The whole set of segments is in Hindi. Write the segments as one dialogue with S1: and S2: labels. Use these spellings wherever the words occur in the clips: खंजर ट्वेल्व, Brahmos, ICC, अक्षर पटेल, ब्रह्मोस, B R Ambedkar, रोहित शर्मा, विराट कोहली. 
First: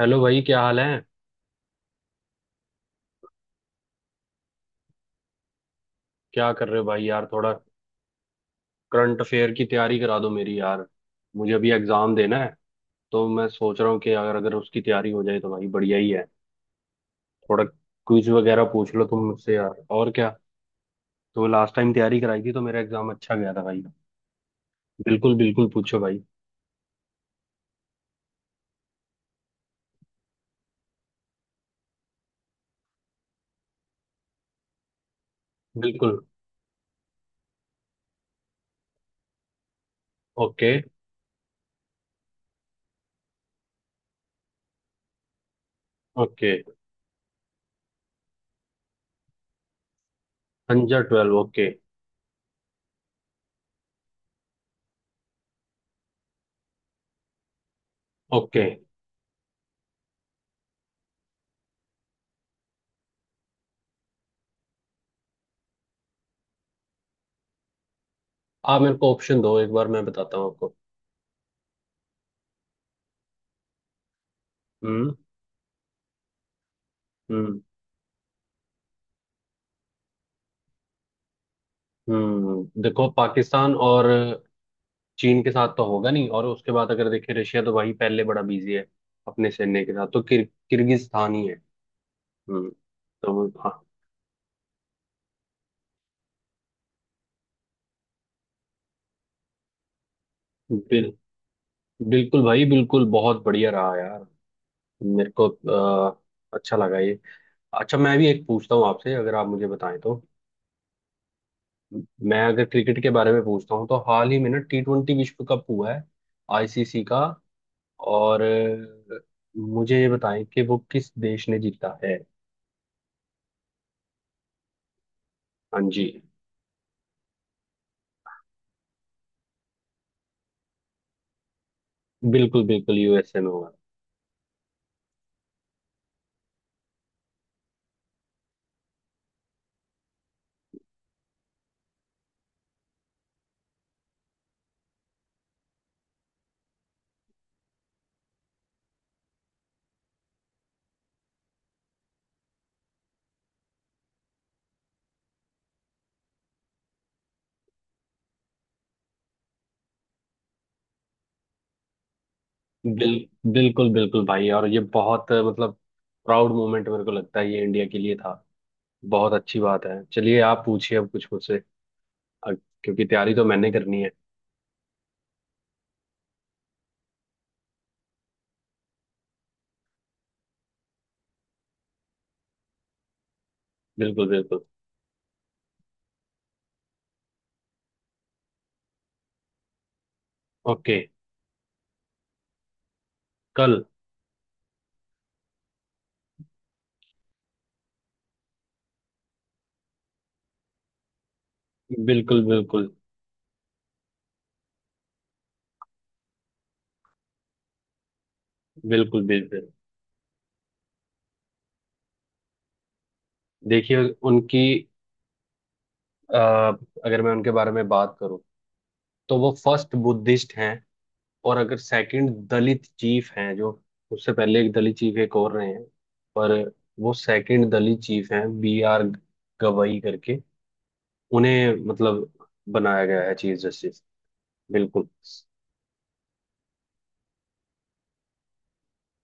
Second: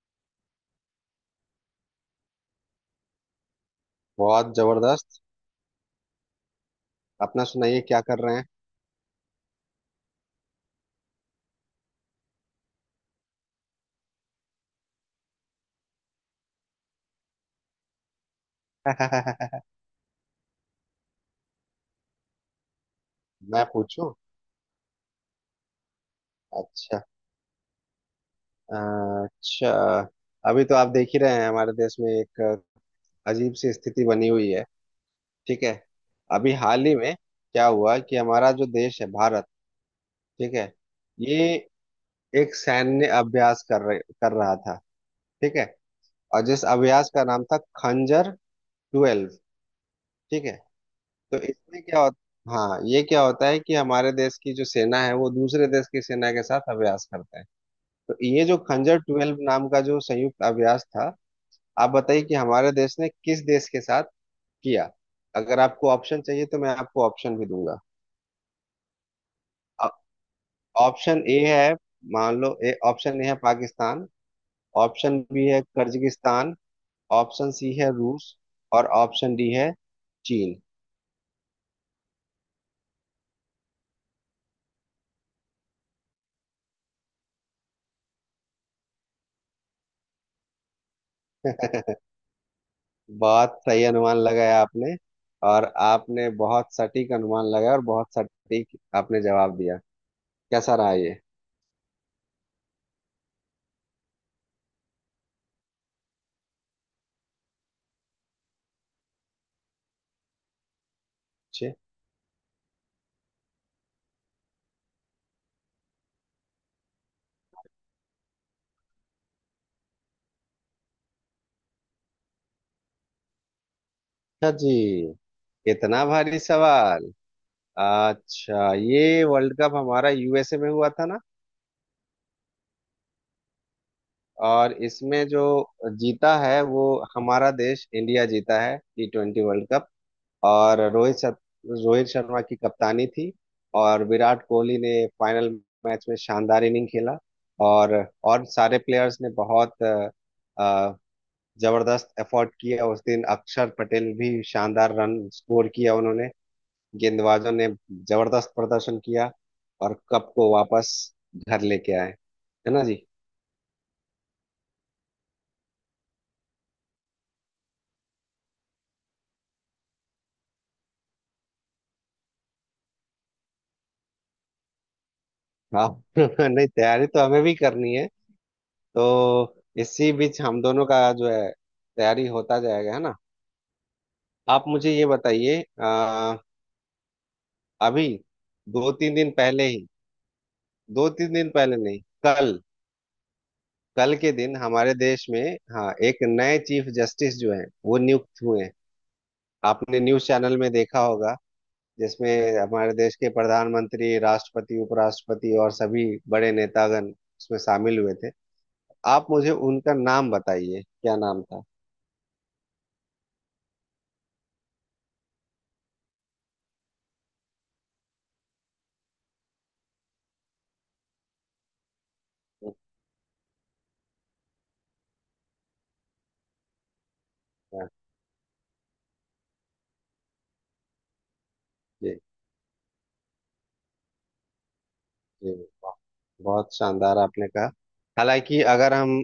S1: हेलो भाई, क्या हाल है।
S2: बहुत जबरदस्त।
S1: क्या कर रहे हो भाई यार।
S2: अपना
S1: थोड़ा
S2: सुनाइए क्या कर रहे
S1: करंट अफेयर की तैयारी करा दो मेरी यार। मुझे अभी एग्जाम देना है। तो मैं सोच रहा हूँ कि अगर अगर उसकी तैयारी हो जाए तो भाई बढ़िया ही है। थोड़ा क्विज वगैरह पूछ लो तुम मुझसे
S2: हैं।
S1: यार, और क्या। तो लास्ट टाइम तैयारी कराई थी तो मेरा एग्जाम अच्छा गया था
S2: मैं
S1: भाई।
S2: पूछूं।
S1: बिल्कुल बिल्कुल, पूछो भाई।
S2: अच्छा। अच्छा। अभी तो आप देख ही रहे हैं हमारे देश में एक अजीब सी स्थिति बनी हुई है। ठीक है।
S1: बिल्कुल।
S2: अभी हाल ही में क्या हुआ कि हमारा जो देश है भारत। ठीक है।
S1: ओके।
S2: ये एक सैन्य अभ्यास कर रहा था। ठीक है। और
S1: ओके,
S2: जिस अभ्यास का नाम था खंजर 12। ठीक है।
S1: अंजर 12,
S2: तो
S1: ओके।
S2: इसमें क्या होता, हाँ ये क्या होता है कि हमारे देश की जो सेना है वो दूसरे देश की सेना के साथ अभ्यास करते हैं। तो ये जो
S1: ओके,
S2: खंजर 12 नाम का जो संयुक्त अभ्यास था, आप बताइए कि हमारे देश ने किस देश के साथ किया। अगर आपको ऑप्शन चाहिए तो मैं आपको ऑप्शन भी दूंगा।
S1: आप मेरे को ऑप्शन दो, एक बार
S2: अ-
S1: मैं बताता हूँ आपको।
S2: ऑप्शन ए है। मान लो ए, ऑप्शन ए है पाकिस्तान।
S1: हम्म।
S2: ऑप्शन बी है कर्जिगिस्तान। Option
S1: hmm.
S2: सी है रूस। और ऑप्शन डी है चीन।
S1: हम्म, देखो पाकिस्तान और चीन के साथ तो होगा नहीं, और उसके बाद अगर देखें रशिया तो वही पहले बड़ा बिजी है अपने सैन्य के साथ, तो किर्गिस्तान ही है। हम्म। तो वो-
S2: बहुत
S1: हाँ।
S2: सही अनुमान लगाया आपने। और आपने बहुत सटीक अनुमान लगाया और बहुत सटीक आपने जवाब दिया। कैसा रहा
S1: बिल,
S2: ये।
S1: बिल्कुल भाई, बिल्कुल बहुत बढ़िया रहा यार। मेरे को अच्छा लगा ये। अच्छा, मैं भी एक पूछता हूँ आपसे, अगर आप मुझे बताएं तो।
S2: अच्छे।
S1: मैं अगर क्रिकेट के बारे में पूछता हूँ तो हाल ही में ना टी20 विश्व कप हुआ है आईसीसी का। और मुझे ये बताएं कि वो किस देश ने जीता है।
S2: अच्छा जी,
S1: हाँ जी।
S2: इतना भारी सवाल। अच्छा ये वर्ल्ड कप हमारा यूएसए में हुआ था ना।
S1: बिल्कुल बिल्कुल, यूएसए में हुआ।
S2: और इसमें जो जीता है वो हमारा देश इंडिया जीता है T20 वर्ल्ड कप। और रोहित शर्मा की कप्तानी थी। और विराट कोहली ने फाइनल मैच में शानदार इनिंग खेला। और सारे प्लेयर्स ने बहुत अ, जबरदस्त एफर्ट किया। उस दिन अक्षर पटेल भी शानदार रन स्कोर किया उन्होंने। गेंदबाजों ने जबरदस्त प्रदर्शन किया। और कप को वापस घर लेके आए। है ना जी।
S1: बिल बिल्कुल बिल्कुल भाई, और ये बहुत मतलब प्राउड मोमेंट मेरे को लगता है ये इंडिया के लिए था। बहुत अच्छी बात है, चलिए आप पूछिए अब कुछ मुझसे। अ- क्योंकि तैयारी तो मैंने करनी है।
S2: हाँ। नहीं, तैयारी तो हमें भी करनी है। तो इसी बीच हम दोनों का जो है, तैयारी होता जाएगा, है ना।
S1: बिल्कुल बिल्कुल।
S2: आप मुझे ये बताइए अभी दो तीन दिन पहले ही,
S1: ओके।
S2: दो तीन दिन पहले नहीं, कल।
S1: कल।
S2: कल के दिन हमारे देश में, हाँ, एक नए चीफ जस्टिस जो हैं वो नियुक्त हुए हैं। आपने न्यूज चैनल में देखा होगा
S1: बिल्कुल
S2: जिसमें
S1: बिल्कुल
S2: हमारे देश के प्रधानमंत्री, राष्ट्रपति, उपराष्ट्रपति और सभी बड़े नेतागण उसमें शामिल हुए थे।
S1: बिल्कुल
S2: आप मुझे
S1: बिल्कुल।
S2: उनका नाम बताइए, क्या नाम था।
S1: देखिए, उनकी, अ, अगर मैं उनके बारे में बात करूं तो वो फर्स्ट बुद्धिस्ट हैं, और अगर सेकंड दलित चीफ हैं जो, उससे पहले एक दलित चीफ एक और रहे हैं, पर वो सेकंड
S2: अच्छा,
S1: दलित चीफ हैं, बी आर गवई करके उन्हें
S2: जी
S1: मतलब बनाया गया है चीफ जस्टिस। बिल्कुल।
S2: जी। बहुत शानदार आपने कहा। हालांकि अगर हम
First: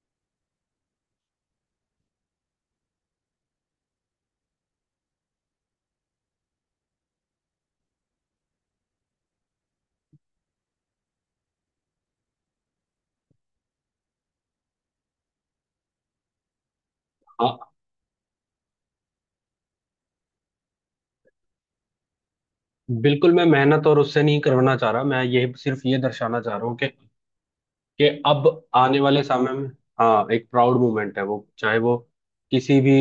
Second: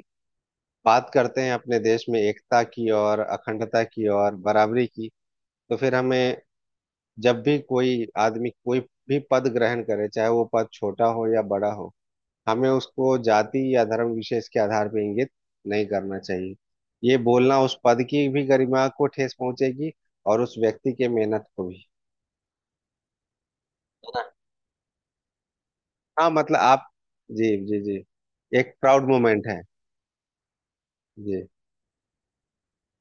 S2: बात करते हैं अपने देश में एकता की और अखंडता की और बराबरी की, तो फिर हमें जब भी कोई आदमी कोई भी पद ग्रहण करे, चाहे वो पद छोटा हो या बड़ा हो, हमें उसको जाति या धर्म विशेष के आधार पर इंगित नहीं करना चाहिए। ये
S1: हाँ,
S2: बोलना उस पद की भी गरिमा को ठेस पहुंचेगी और उस व्यक्ति के मेहनत को भी।
S1: बिल्कुल मैं मेहनत और
S2: है
S1: उससे
S2: ना।
S1: नहीं करवाना चाह रहा, मैं ये सिर्फ ये
S2: हाँ
S1: दर्शाना चाह
S2: मतलब
S1: रहा हूँ कि
S2: आप, जी जी जी,
S1: कि अब
S2: एक
S1: आने
S2: प्राउड
S1: वाले
S2: मोमेंट
S1: समय
S2: है।
S1: में, हाँ एक प्राउड मूवमेंट है, वो
S2: जी
S1: चाहे वो किसी भी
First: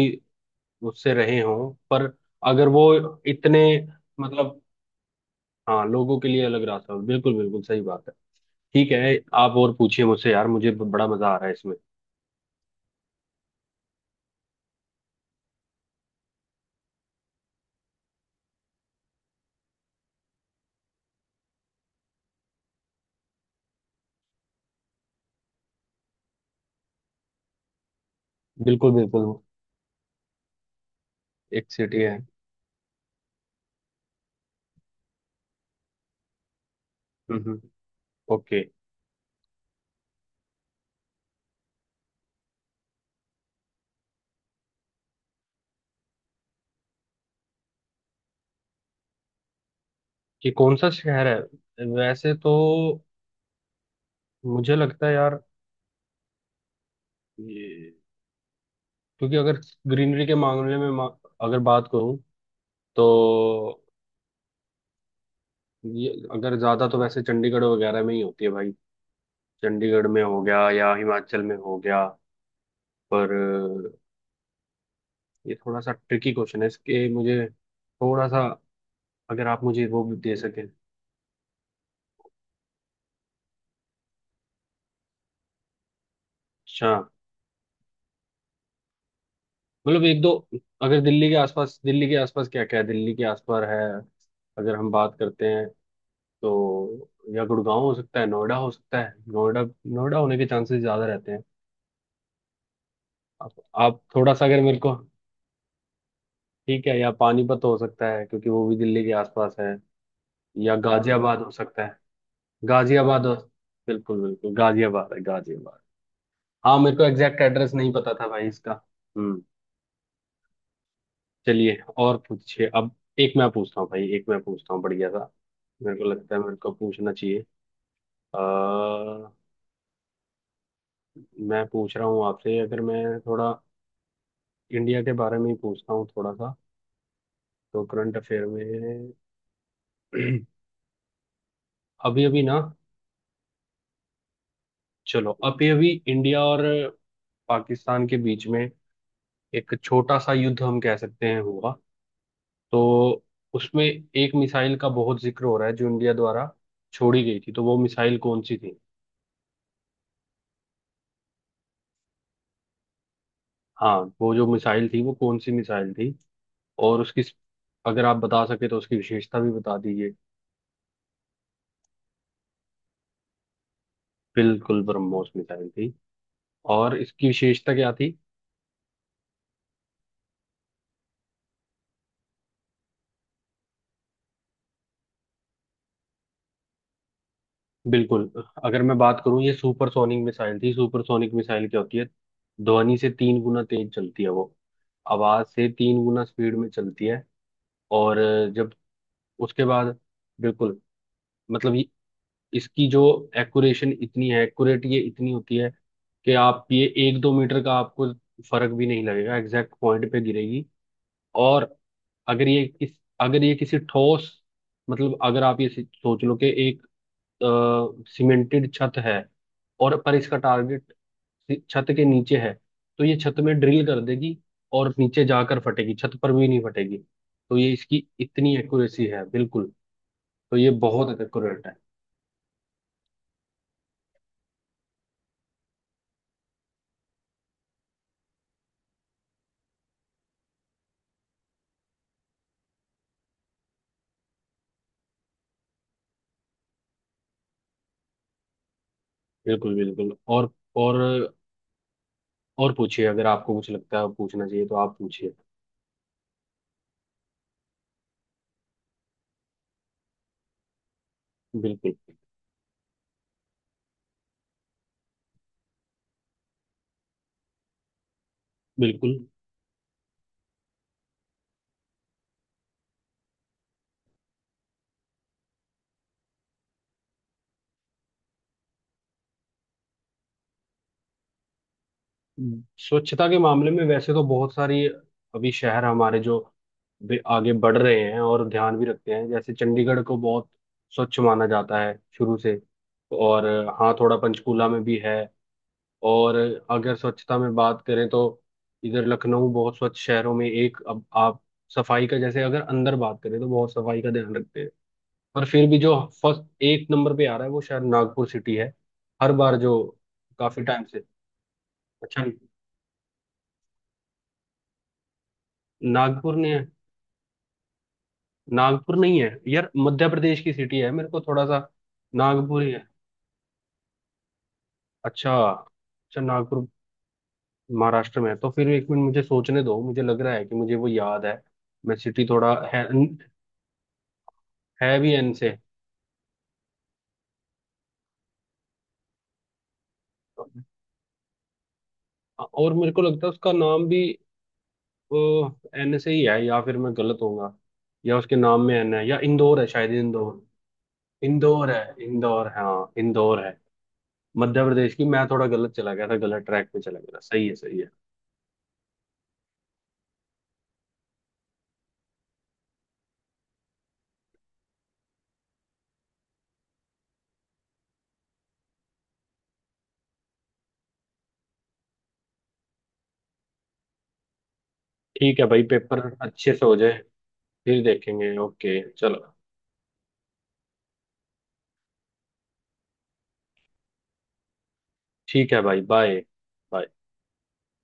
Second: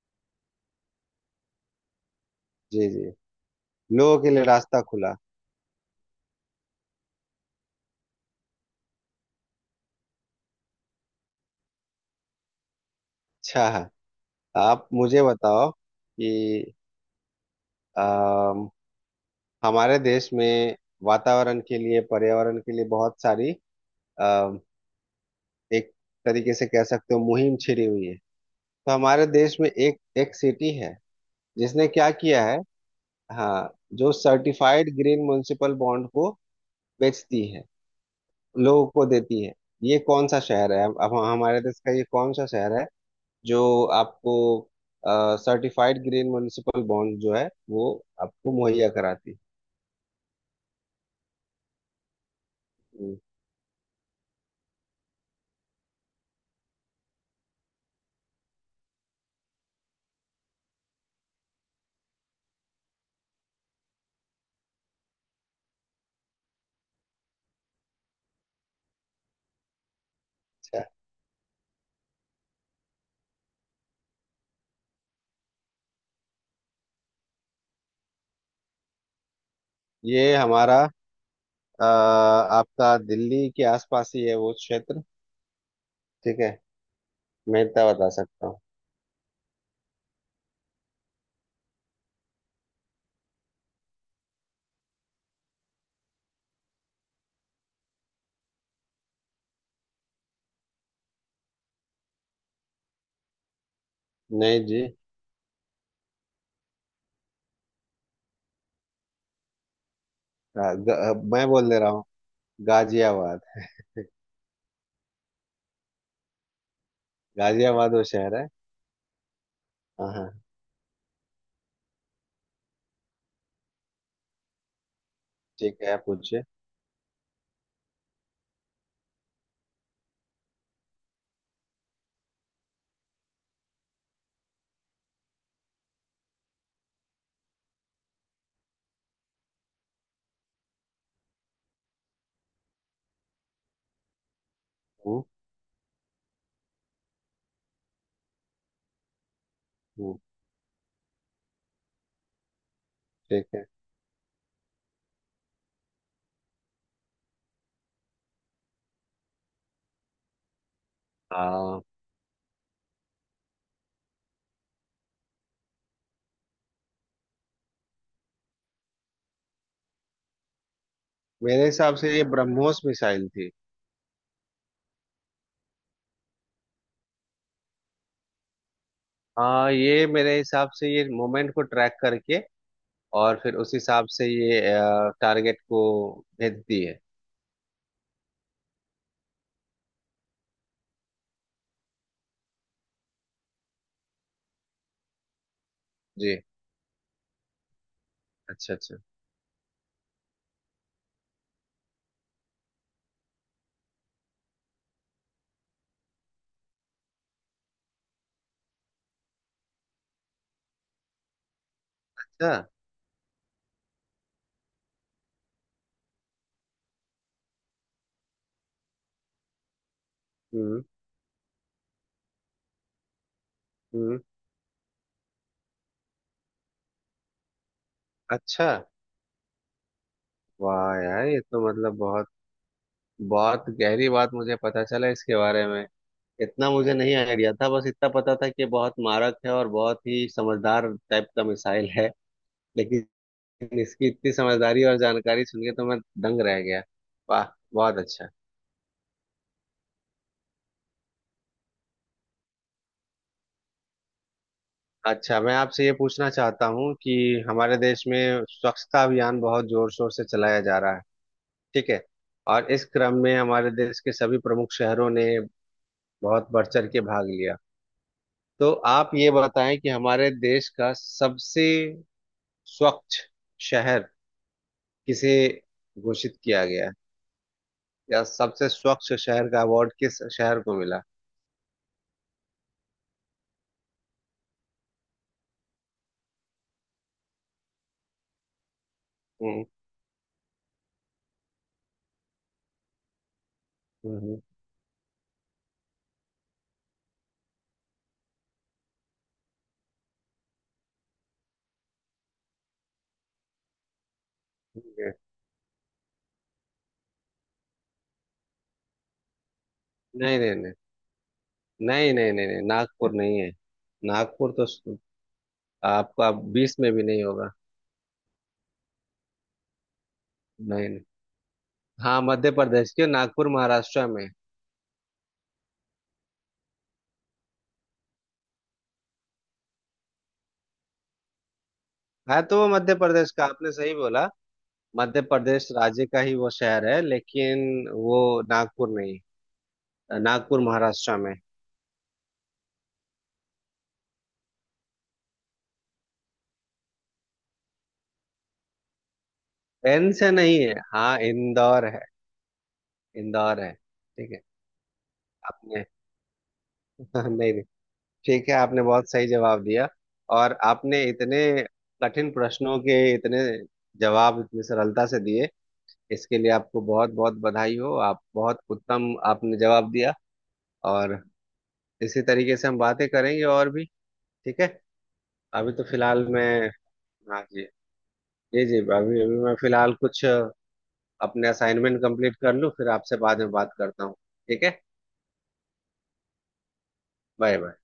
S1: उससे रहे हों, पर अगर वो
S2: जी जी,
S1: इतने
S2: लोगों के लिए
S1: मतलब,
S2: रास्ता खुला।
S1: हाँ लोगों के लिए अलग रास्ता हो, बिल्कुल बिल्कुल सही बात है। ठीक है, आप और पूछिए मुझसे यार, मुझे बड़ा मजा आ रहा है इसमें।
S2: अच्छा, आप मुझे बताओ कि अम, हमारे देश में वातावरण के लिए, पर्यावरण के लिए बहुत सारी, अम, एक तरीके से कह सकते हो, मुहिम छिड़ी हुई है।
S1: बिल्कुल
S2: तो
S1: बिल्कुल।
S2: हमारे देश में एक एक सिटी है
S1: एक
S2: जिसने
S1: सिटी
S2: क्या
S1: है।
S2: किया है। हाँ, जो सर्टिफाइड ग्रीन म्युनिसिपल बॉन्ड को
S1: हम्म,
S2: बेचती है,
S1: ओके।
S2: लोगों को देती है। ये कौन सा शहर है, अब हमारे देश का ये कौन सा शहर है जो आपको सर्टिफाइड ग्रीन म्युनिसिपल बॉन्ड जो है वो आपको मुहैया कराती है।
S1: कि कौन सा शहर है वैसे तो,
S2: हम्म।
S1: मुझे लगता है यार ये, क्योंकि अगर ग्रीनरी के मामले में अगर बात करूं तो ये अगर ज्यादा तो वैसे चंडीगढ़ वगैरह में ही होती है भाई, चंडीगढ़ में हो गया
S2: अच्छा
S1: या हिमाचल में हो गया। पर अ, ये थोड़ा सा ट्रिकी क्वेश्चन है, इसके मुझे थोड़ा सा, अगर आप मुझे वो भी दे
S2: ये
S1: सकें।
S2: हमारा आपका, दिल्ली के आसपास ही है वो क्षेत्र। ठीक है।
S1: अच्छा,
S2: मैं इतना बता सकता हूँ।
S1: मतलब एक दो, अगर दिल्ली के आसपास क्या क्या है, दिल्ली के आसपास है, अगर हम बात करते हैं तो, या गुड़गांव हो सकता है, नोएडा हो सकता है। नोएडा, नोएडा होने के चांसेस ज्यादा रहते हैं। आप आप थोड़ा सा अगर
S2: नहीं
S1: मेरे
S2: जी,
S1: को, ठीक है, या पानीपत हो सकता है क्योंकि वो भी दिल्ली के आसपास है,
S2: गा,
S1: या
S2: गा,
S1: गाजियाबाद
S2: मैं
S1: हो
S2: बोल दे
S1: सकता
S2: रहा
S1: है,
S2: हूँ।
S1: गाजियाबाद हो,
S2: गाजियाबाद।
S1: बिल्कुल बिल्कुल, गाजियाबाद है गाजियाबाद। हाँ मेरे को एग्जैक्ट एड्रेस नहीं
S2: गाजियाबाद वो
S1: पता था
S2: शहर है।
S1: भाई इसका। हम्म।
S2: हाँ हाँ।
S1: चलिए और पूछिए अब। एक मैं पूछता हूँ भाई, एक मैं पूछता हूँ बढ़िया सा।
S2: ठीक है
S1: मेरे
S2: आप
S1: को लगता है
S2: पूछिए।
S1: मेरे को पूछना चाहिए। आ, मैं पूछ रहा हूँ आपसे, अगर मैं थोड़ा इंडिया के बारे में ही पूछता हूँ थोड़ा सा। तो करंट अफेयर में अभी अभी ना,
S2: हम्म
S1: चलो अभी अभी इंडिया और पाकिस्तान के बीच में एक
S2: हम्म।
S1: छोटा सा युद्ध हम कह सकते हैं हुआ। तो
S2: ठीक है।
S1: उसमें एक मिसाइल का बहुत जिक्र हो रहा है जो इंडिया द्वारा छोड़ी गई थी, तो वो मिसाइल कौन सी थी।
S2: हाँ
S1: हाँ, वो जो मिसाइल थी वो कौन सी मिसाइल थी, और उसकी, अगर आप बता सके तो उसकी विशेषता भी बता दीजिए।
S2: मेरे हिसाब से ये ब्रह्मोस मिसाइल थी।
S1: बिल्कुल ब्रह्मोस मिसाइल थी, और इसकी विशेषता क्या थी।
S2: हाँ, ये मेरे हिसाब से ये मोमेंट को ट्रैक करके और फिर उस हिसाब से ये टारगेट को भेजती है।
S1: बिल्कुल, अगर मैं बात करूं ये सुपरसोनिक मिसाइल थी। सुपरसोनिक मिसाइल क्या होती है, ध्वनि से तीन गुना तेज चलती है वो, आवाज से तीन गुना
S2: जी।
S1: स्पीड में चलती है। और जब
S2: अच्छा अच्छा।
S1: उसके बाद, बिल्कुल, मतलब इसकी जो एक्यूरेशन इतनी है, एक्यूरेट ये इतनी होती है कि आप ये एक दो मीटर का आपको फर्क भी नहीं लगेगा, एग्जैक्ट पॉइंट पे गिरेगी। और अगर
S2: अच्छा।
S1: ये किस अगर ये किसी ठोस, मतलब अगर आप ये सोच लो कि एक सीमेंटेड छत है, और पर इसका
S2: हम्म
S1: टारगेट छत के नीचे है, तो ये छत में ड्रिल कर
S2: हम्म।
S1: देगी, और नीचे जाकर फटेगी, छत पर भी नहीं फटेगी। तो ये इसकी इतनी
S2: अच्छा।
S1: एक्यूरेसी है, बिल्कुल। तो ये
S2: वाह
S1: बहुत
S2: यार, ये
S1: एक्यूरेट
S2: तो
S1: है।
S2: मतलब बहुत बहुत गहरी बात मुझे पता चला इसके बारे में। इतना मुझे नहीं आइडिया था, बस इतना पता था कि ये बहुत मारक है और बहुत ही समझदार टाइप का मिसाइल है। लेकिन इसकी इतनी समझदारी और जानकारी सुन के तो मैं दंग रह गया। वाह, बहुत अच्छा।
S1: बिल्कुल बिल्कुल, और और पूछिए, अगर आपको कुछ लगता है पूछना चाहिए तो आप पूछिए।
S2: अच्छा मैं आपसे ये पूछना चाहता हूँ कि हमारे देश में स्वच्छता अभियान बहुत जोर शोर से चलाया जा रहा है। ठीक
S1: बिल्कुल
S2: है। और इस क्रम में हमारे देश के सभी प्रमुख शहरों ने बहुत बढ़ चढ़ के भाग लिया। तो आप
S1: बिल्कुल।
S2: ये बताएं कि हमारे देश का सबसे स्वच्छ शहर किसे घोषित किया गया, या सबसे स्वच्छ शहर का अवार्ड किस शहर को मिला।
S1: स्वच्छता के मामले में वैसे तो बहुत सारी, अभी शहर हमारे जो भी आगे बढ़ रहे हैं और ध्यान भी रखते हैं, जैसे
S2: हम्म
S1: चंडीगढ़ को बहुत स्वच्छ माना जाता है शुरू से। और हाँ थोड़ा
S2: हम्म। हम्म।
S1: पंचकूला में भी है। और अगर स्वच्छता में बात करें तो इधर लखनऊ बहुत स्वच्छ शहरों में एक। अब आप सफाई का, जैसे अगर अंदर बात करें तो बहुत सफाई का ध्यान रखते हैं। पर फिर भी जो फर्स्ट एक नंबर पे आ रहा है वो शायद नागपुर सिटी है हर बार, जो
S2: नहीं नहीं
S1: काफी
S2: नहीं
S1: टाइम से।
S2: नहीं
S1: अच्छा,
S2: नहीं नहीं नहीं, नागपुर नहीं है। नागपुर तो आपका
S1: नागपुर ने,
S2: 20 में भी नहीं होगा।
S1: नागपुर नहीं है यार, मध्य प्रदेश की सिटी है,
S2: नहीं नहीं।
S1: मेरे को थोड़ा सा।
S2: हाँ, मध्य
S1: नागपुर ही है।
S2: प्रदेश के, नागपुर महाराष्ट्र में
S1: अच्छा अच्छा, नागपुर महाराष्ट्र में है तो फिर, एक मिनट मुझे सोचने दो, मुझे लग रहा है कि मुझे वो याद है। मैं सिटी
S2: है
S1: थोड़ा
S2: तो वो
S1: है
S2: मध्य प्रदेश का आपने सही बोला।
S1: है भी
S2: मध्य
S1: एन से,
S2: प्रदेश राज्य का ही वो शहर है लेकिन वो नागपुर नहीं। नागपुर महाराष्ट्र में।
S1: और मेरे को लगता है उसका नाम भी एन से ही है, या फिर मैं गलत होऊंगा, या उसके नाम में एन है, या इंदौर है शायद,
S2: एन से
S1: इंदौर,
S2: नहीं है, हाँ
S1: इंदौर है
S2: इंदौर है।
S1: इंदौर, हाँ इंदौर है।
S2: इंदौर है, ठीक है।
S1: मध्य प्रदेश की, मैं थोड़ा गलत
S2: आपने
S1: चला गया था, गलत ट्रैक पे चला गया था,
S2: नहीं
S1: सही है
S2: नहीं,
S1: सही है।
S2: ठीक है, आपने बहुत सही जवाब दिया। और आपने इतने कठिन प्रश्नों के इतने जवाब इतनी सरलता से दिए। इसके लिए आपको बहुत बहुत बधाई हो, आप बहुत उत्तम आपने जवाब दिया। और इसी तरीके से हम बातें करेंगे और भी। ठीक है।
S1: ठीक है भाई,
S2: अभी तो
S1: पेपर
S2: फिलहाल
S1: अच्छे से
S2: मैं,
S1: हो जाए,
S2: हाँ जी।
S1: फिर देखेंगे,
S2: जी जी,
S1: ओके
S2: अभी
S1: चलो।
S2: अभी मैं फिलहाल कुछ अपने असाइनमेंट कंप्लीट कर लूँ, फिर आपसे बाद में बात करता हूँ। ठीक है।
S1: ठीक है भाई, बाय। बाय।
S2: Bye bye.